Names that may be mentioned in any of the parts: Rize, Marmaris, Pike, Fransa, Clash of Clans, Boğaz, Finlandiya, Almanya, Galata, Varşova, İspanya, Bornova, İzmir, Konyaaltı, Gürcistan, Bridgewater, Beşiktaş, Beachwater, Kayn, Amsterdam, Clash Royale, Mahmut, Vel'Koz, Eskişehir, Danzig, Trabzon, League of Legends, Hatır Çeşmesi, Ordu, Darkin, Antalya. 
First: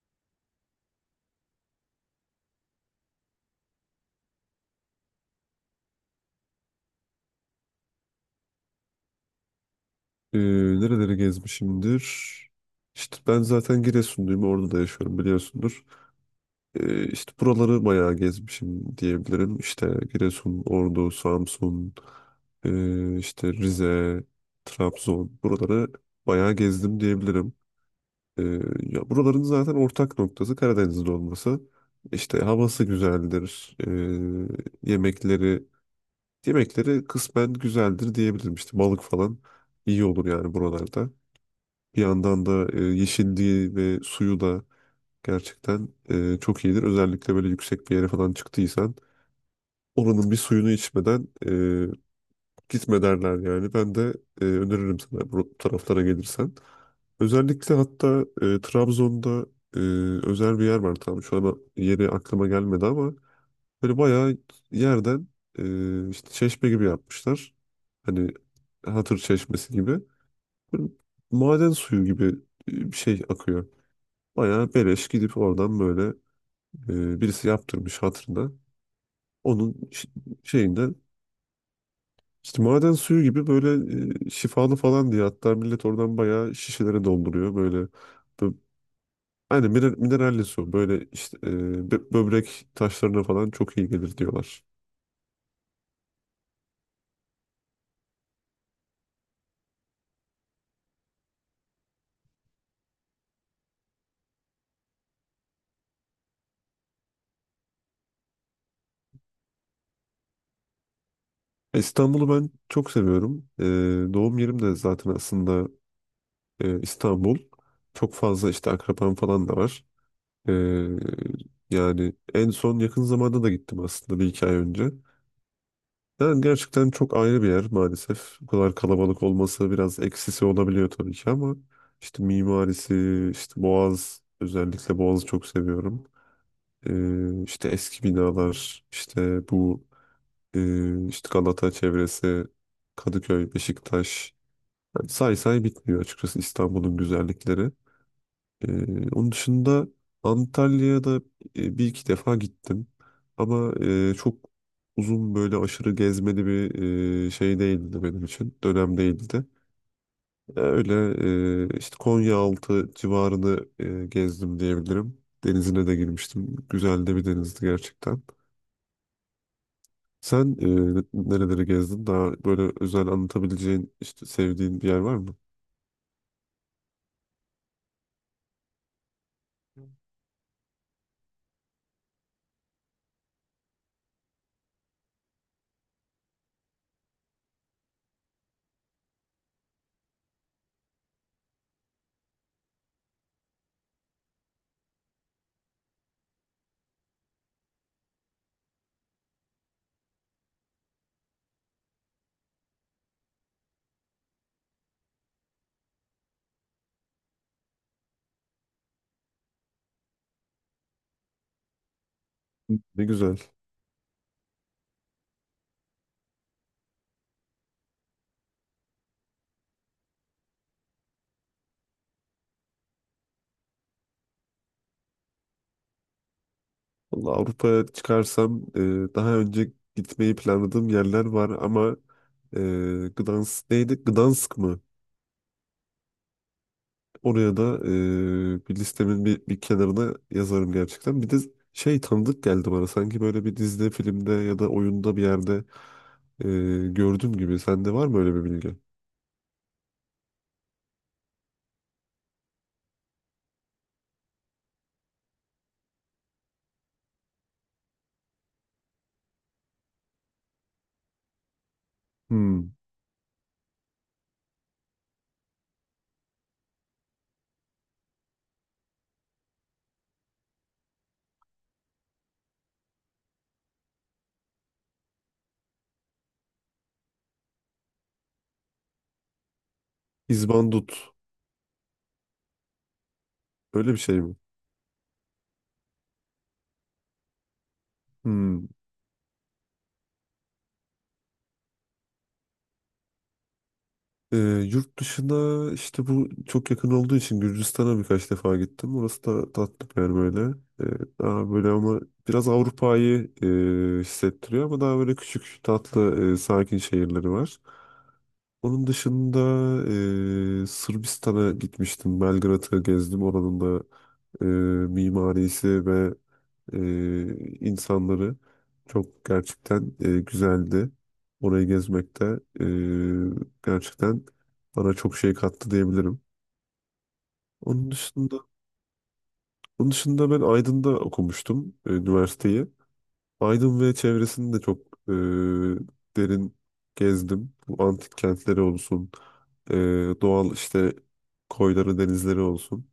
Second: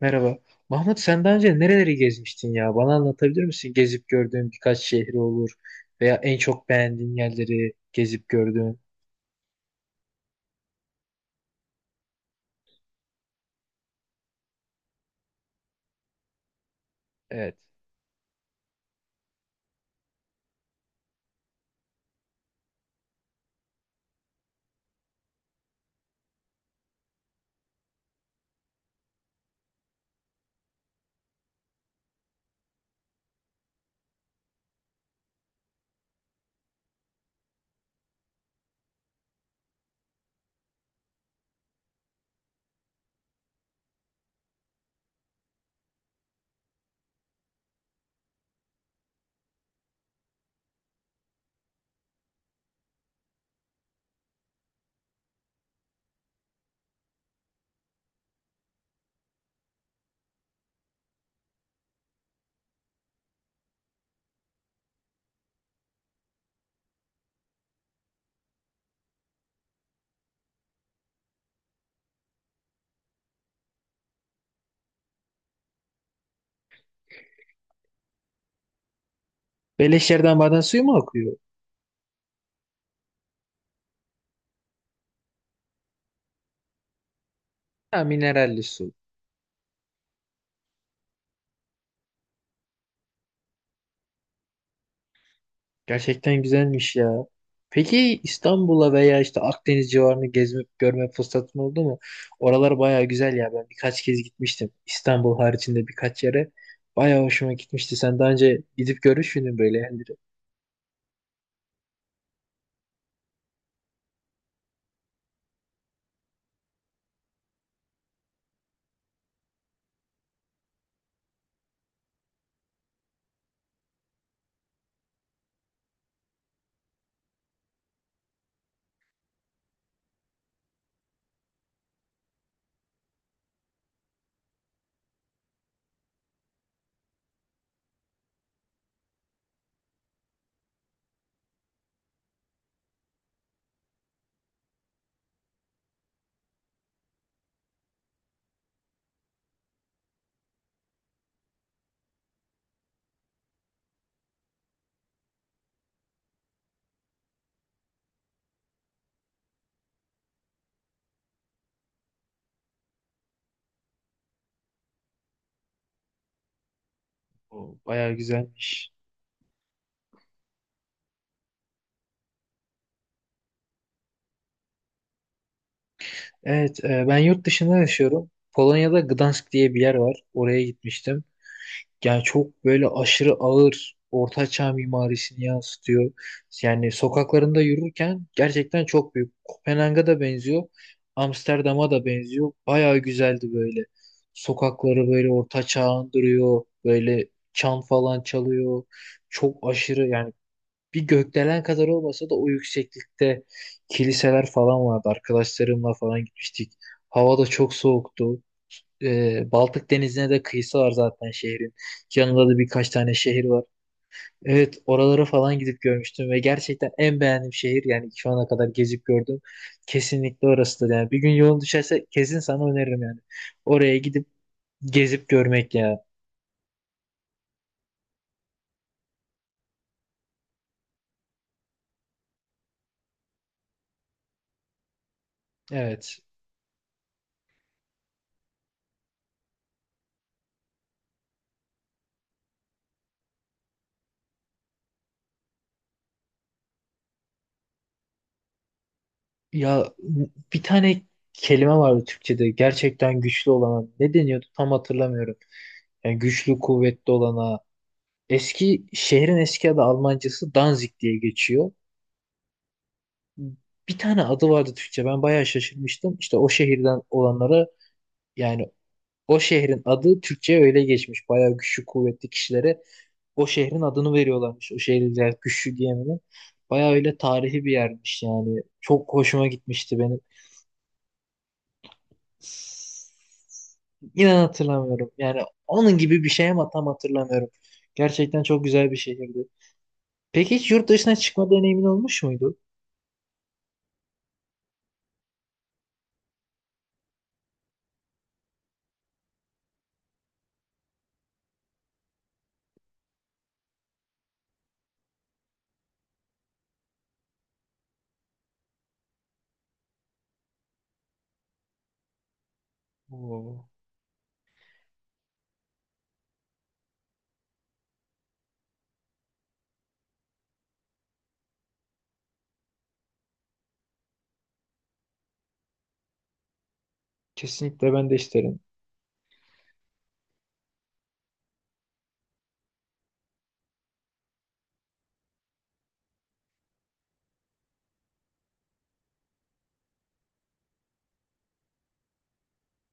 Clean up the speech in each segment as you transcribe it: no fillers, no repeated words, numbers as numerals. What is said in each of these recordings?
Merhaba. Mahmut sen daha önce nereleri gezmiştin ya? Bana anlatabilir misin? Gezip gördüğün birkaç şehri olur veya en çok beğendiğin yerleri gezip gördüğün. Ee, Nereleri gezmişimdir? İşte ben zaten Giresunluyum. Orada da yaşıyorum biliyorsundur. İşte Evet. buraları bayağı gezmişim diyebilirim. İşte Giresun, Ordu, Samsun, işte Rize, Trabzon. Buraları bayağı gezdim diyebilirim. Ee, Ya buraların zaten ortak noktası Karadeniz'de olması. İşte havası güzeldir. Yemekleri kısmen güzeldir diyebilirim. İşte balık falan iyi olur yani buralarda. Bir yandan da yeşilliği ve suyu da gerçekten çok iyidir. Özellikle böyle yüksek bir yere falan çıktıysan oranın bir suyunu içmeden gitme derler yani. Ben de öneririm sana bu taraflara gelirsen. Özellikle hatta Trabzon'da e, özel bir yer var, tamam şu an yeri aklıma gelmedi ama böyle bayağı yerden işte çeşme gibi yapmışlar. Hani Hatır Çeşmesi gibi. Böyle maden suyu gibi bir şey akıyor. Bayağı beleş gidip oradan böyle birisi yaptırmış hatırına. Onun ş- Beleş yerden maden suyu şeyinde mu akıyor? işte maden suyu gibi böyle şifalı falan diye hatta millet oradan bayağı şişelere dolduruyor. Ha, bö- mineralli su. aynen mineralli su böyle işte böbrek taşlarına falan çok iyi gelir diyorlar. Gerçekten güzelmiş ya. Peki İstanbul'a veya işte Akdeniz civarını gezme, görme fırsatın oldu mu? Oralar baya güzel ya. Ben birkaç kez gitmiştim. İstanbul haricinde birkaç yere. Baya hoşuma gitmişti. Sen daha önce gidip görmüş müydün böyle yerleri? İstanbul'u ben çok seviyorum. Doğum yerim de zaten aslında İstanbul. Çok fazla işte akrabam falan da var. Ee, Yani en son yakın zamanda da gittim aslında bir iki ay önce. Yani gerçekten çok ayrı bir yer maalesef. Bu kadar kalabalık olması biraz eksisi olabiliyor tabii ki ama işte mimarisi, işte Boğaz, özellikle Boğaz'ı çok seviyorum. İşte eski binalar, işte bu işte Galata çevresi, Kadıköy, Beşiktaş. Yani say say bitmiyor açıkçası İstanbul'un güzellikleri. Onun dışında Antalya'ya da bir iki defa gittim. Ama çok uzun böyle aşırı gezmeli bir şey değildi benim için. Dönem değildi. Öyle işte Konyaaltı civarını gezdim diyebilirim. Denizine de girmiştim. Güzel de bir denizdi O baya gerçekten. güzelmiş. Sen nereleri gezdin? Daha böyle özel anlatabileceğin, işte sevdiğin bir yer var mı? Evet, ben yurt dışında yaşıyorum. Polonya'da Gdansk diye bir yer var. Oraya gitmiştim. Yani çok böyle aşırı ağır ortaçağ mimarisini yansıtıyor. Yani sokaklarında yürürken gerçekten çok büyük. Kopenhag'a da benziyor. Amsterdam'a da benziyor. Bayağı güzeldi böyle. Sokakları böyle ortaçağ andırıyor. Böyle çan falan çalıyor. Çok aşırı yani bir gökdelen kadar olmasa da o yükseklikte kiliseler falan vardı. Arkadaşlarımla falan gitmiştik. Hava da çok soğuktu. Baltık Denizi'ne de kıyısı var zaten şehrin. Yanında da birkaç Ne tane güzel. şehir var. Evet, oralara falan gidip görmüştüm ve gerçekten en beğendiğim şehir yani şu ana kadar gezip gördüm. Kesinlikle orasıdır yani. Bir gün yolun düşerse kesin sana öneririm yani. Oraya gidip gezip görmek ya. Vallahi Avrupa'ya çıkarsam daha önce gitmeyi planladığım yerler var ama e, Gdansk neydi? Gdansk mı? Evet. Oraya da bir listemin bir kenarına yazarım gerçekten. Bir de şey tanıdık geldi bana. Sanki böyle bir dizide, filmde ya da oyunda bir yerde e, gördüğüm gibi. Sende var mı öyle bir bilgi? Ya bir tane kelime vardı Türkçe'de gerçekten güçlü olana ne deniyordu tam hatırlamıyorum. Yani güçlü kuvvetli olana eski şehrin eski adı Almancası Danzig diye geçiyor. Hmm. Bir tane adı vardı Türkçe ben bayağı şaşırmıştım. İşte o şehirden olanlara yani o şehrin adı Türkçe'ye öyle geçmiş. Bayağı güçlü kuvvetli kişilere o şehrin adını veriyorlarmış. O şehirler güçlü diye mi ne? Bayağı öyle tarihi bir yermiş yani. Çok hoşuma gitmişti benim. İzbandut. Öyle bir şey mi? İnan hatırlamıyorum. Yani onun gibi bir şey ama tam hatırlamıyorum. Gerçekten çok Hmm. güzel bir şehirdi. Peki hiç yurt dışına çıkma deneyimin olmuş muydu? Ee, Yurt dışına işte bu çok yakın olduğu için Gürcistan'a birkaç defa gittim. Orası da tatlı bir yer böyle. Ee, Daha böyle ama biraz Avrupa'yı hissettiriyor ama daha böyle küçük tatlı sakin şehirleri var. Onun dışında Sırbistan'a gitmiştim. Belgrad'ı gezdim. Oranın Oo, da e, mimarisi ve e, insanları. Çok gerçekten güzeldi. Orayı gezmek de gerçekten bana çok şey kattı diyebilirim. Onun kesinlikle ben de dışında isterim. onun dışında ben Aydın'da okumuştum üniversiteyi. Aydın ve çevresini de çok e, derin gezdim. Bu antik kentleri olsun, e, doğal işte koyları, denizleri olsun.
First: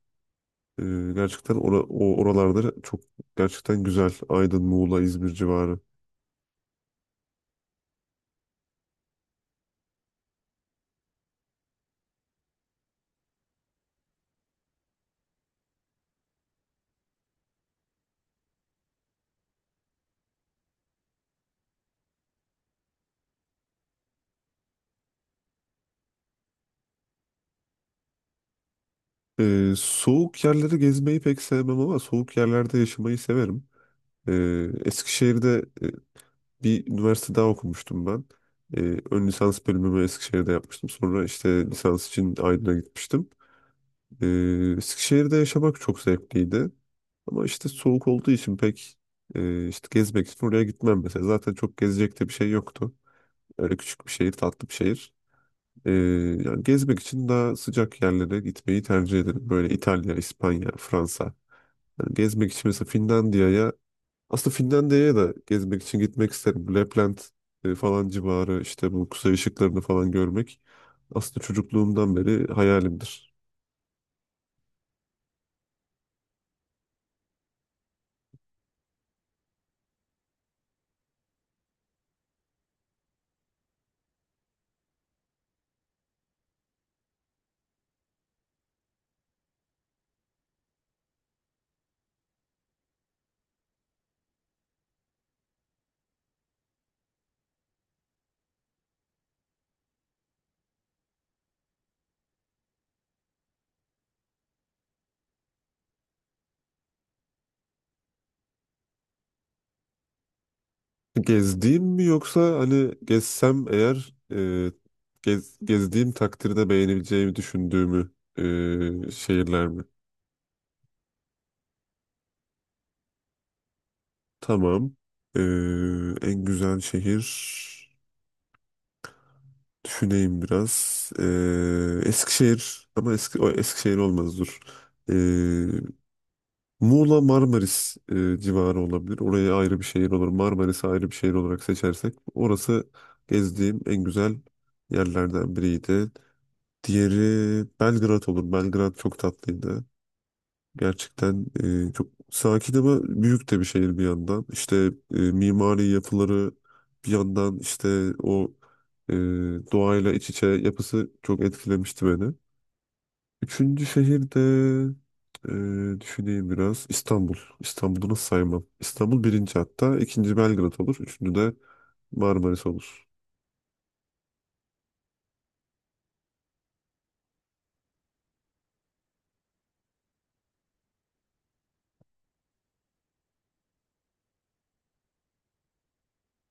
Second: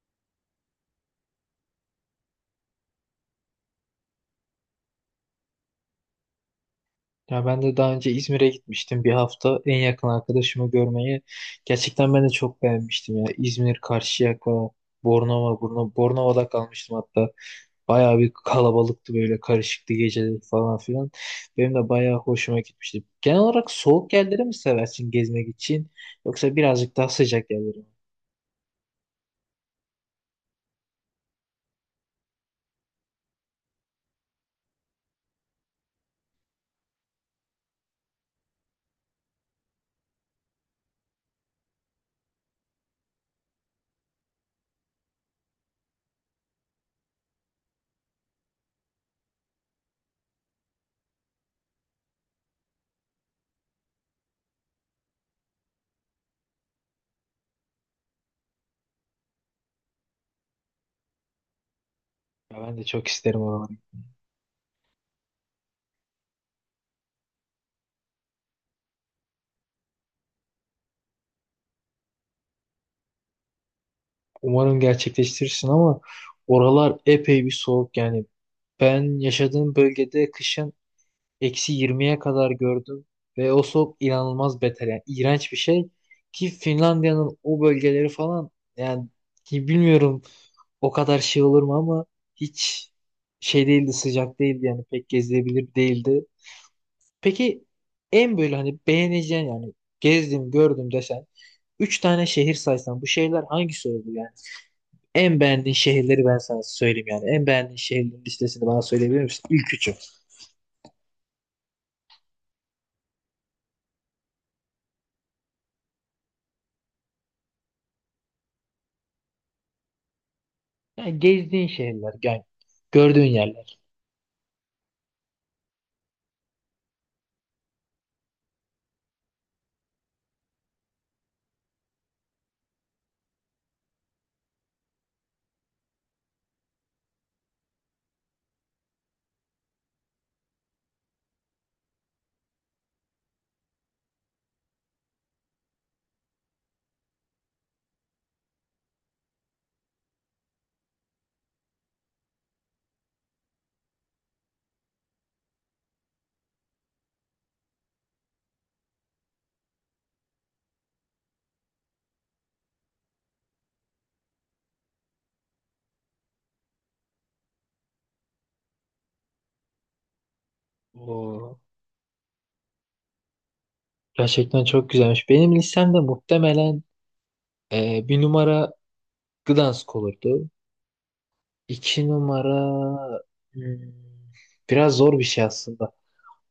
E, Gerçekten o oralarda çok gerçekten güzel. Aydın, Muğla, İzmir civarı. Ya ben de daha önce İzmir'e gitmiştim bir hafta en yakın arkadaşımı görmeye. Gerçekten ben de çok beğenmiştim ya. İzmir, Karşıyaka, Bornova'da kalmıştım hatta. Bayağı bir kalabalıktı böyle karışıktı geceleri falan filan. Benim de bayağı hoşuma gitmişti. Genel olarak soğuk yerleri mi seversin gezmek için yoksa birazcık daha sıcak yerleri mi? Soğuk yerleri gezmeyi pek sevmem ama soğuk yerlerde yaşamayı severim. Eskişehir'de bir üniversite daha okumuştum ben. Ön lisans bölümümü Eskişehir'de yapmıştım. Sonra işte lisans için Aydın'a gitmiştim. Eskişehir'de yaşamak çok zevkliydi. Ama işte soğuk olduğu için pek işte gezmek için oraya gitmem mesela. Zaten çok gezecek de bir şey yoktu. Öyle küçük bir şehir, tatlı bir şehir. Ee, Yani gezmek için daha sıcak yerlere gitmeyi tercih ederim. Böyle İtalya, İspanya, Fransa. Yani gezmek Ya için ben de mesela çok isterim Finlandiya'ya oraları. aslında Finlandiya'ya da gezmek için gitmek isterim. Lapland falan civarı işte bu kuzey ışıklarını falan görmek aslında çocukluğumdan beri hayalimdir. Umarım gerçekleştirirsin ama oralar epey bir soğuk yani. Ben yaşadığım bölgede kışın -20'ye kadar gördüm ve o soğuk inanılmaz beter yani iğrenç bir şey ki Finlandiya'nın o bölgeleri falan yani ki bilmiyorum o kadar şey olur mu ama hiç şey değildi, sıcak değildi yani pek gezilebilir değildi. Peki en böyle hani beğeneceğin yani gezdim gördüm desen üç tane şehir saysan bu şehirler hangisi oldu yani? En beğendiğin şehirleri ben sana söyleyeyim yani. En beğendiğin şehirlerin listesini bana söyleyebilir misin? İlk üçü. Gezdiğim mi yoksa hani gezsem eğer gezdiğim takdirde beğenebileceğimi düşündüğümü şehirler mi? Yani gezdiğin şehirler yani gördüğün yerler. Tamam. E, en güzel şehir. Düşüneyim biraz. Eskişehir ama eski, o Eskişehir olmaz dur. Ee, Muğla Marmaris civarı olabilir. Oraya ayrı bir şehir olur. Marmaris'i ayrı bir şehir olarak seçersek. Orası gezdiğim en güzel yerlerden biriydi. Diğeri Belgrad olur. Belgrad çok tatlıydı. Gerçekten çok sakin ama büyük de bir şehir bir yandan. İşte mimari yapıları bir yandan işte o e, doğayla iç içe yapısı çok etkilemişti beni. Üçüncü şehirde düşüneyim biraz. İstanbul. İstanbul'u nasıl saymam? İstanbul birinci hatta. İkinci Belgrad olur. Üçüncü de Oo, Marmaris olur. gerçekten çok güzelmiş. Benim listemde muhtemelen bir numara Gdansk olurdu. İki numara hmm, biraz zor bir şey aslında.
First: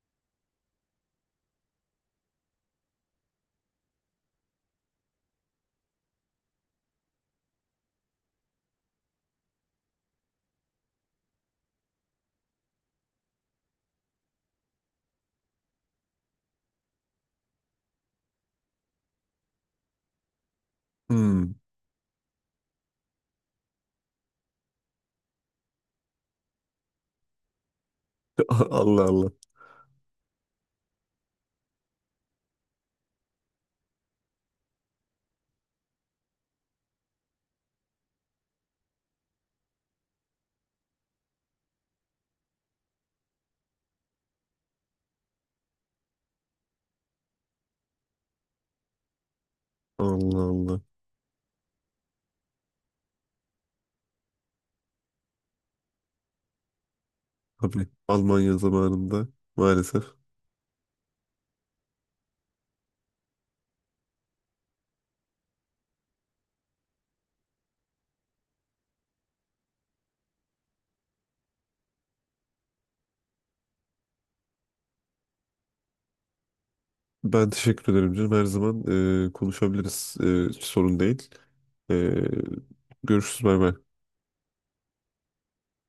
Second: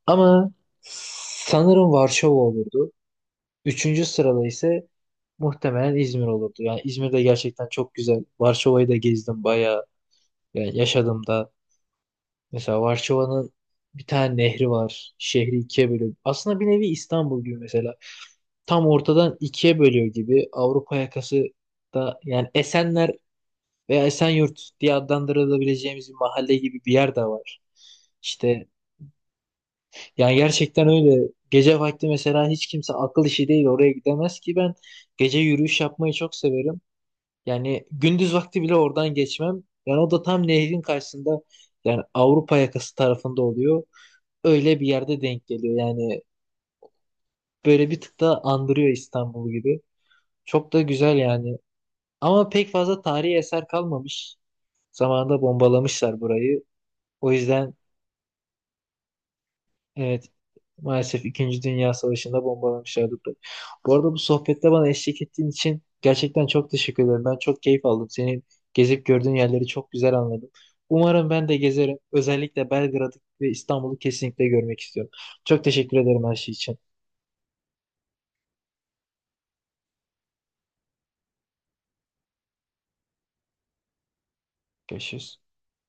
Ama sanırım Varşova olurdu. Üçüncü sırada ise muhtemelen İzmir olurdu. Yani İzmir'de gerçekten çok güzel. Varşova'yı da gezdim bayağı. Yani yaşadım da. Mesela Varşova'nın bir tane nehri var. Şehri ikiye bölüyor. Aslında bir nevi İstanbul gibi mesela. Tam ortadan ikiye bölüyor gibi. Avrupa yakası Hmm. da yani Esenler veya Esenyurt diye adlandırılabileceğimiz bir mahalle gibi bir yer de var. İşte Allah Allah. yani gerçekten öyle. Gece vakti mesela hiç kimse akıl işi değil oraya gidemez ki ben gece yürüyüş yapmayı çok severim. Yani gündüz vakti bile oradan geçmem. Yani o da tam nehrin karşısında yani Avrupa yakası tarafında oluyor. Öyle bir yerde denk geliyor. Yani böyle bir tık da andırıyor İstanbul gibi. Allah Çok Allah. da güzel yani. Ama pek fazla tarihi eser kalmamış. Zamanında bombalamışlar burayı. O yüzden. Tabii Almanya zamanında maalesef. Evet. Maalesef İkinci Dünya Savaşı'nda bombalamışlardı. Bu arada bu sohbette bana eşlik ettiğin için gerçekten çok teşekkür ederim. Ben çok keyif aldım. Senin gezip gördüğün yerleri çok güzel anladım. Umarım ben de gezerim. Özellikle Belgrad'ı ve İstanbul'u kesinlikle görmek istiyorum. Çok teşekkür ederim her şey için. Ben teşekkür ederim canım. Her zaman konuşabiliriz. Hiç sorun değil. E, görüşürüz. Bay bay. Görüşürüz.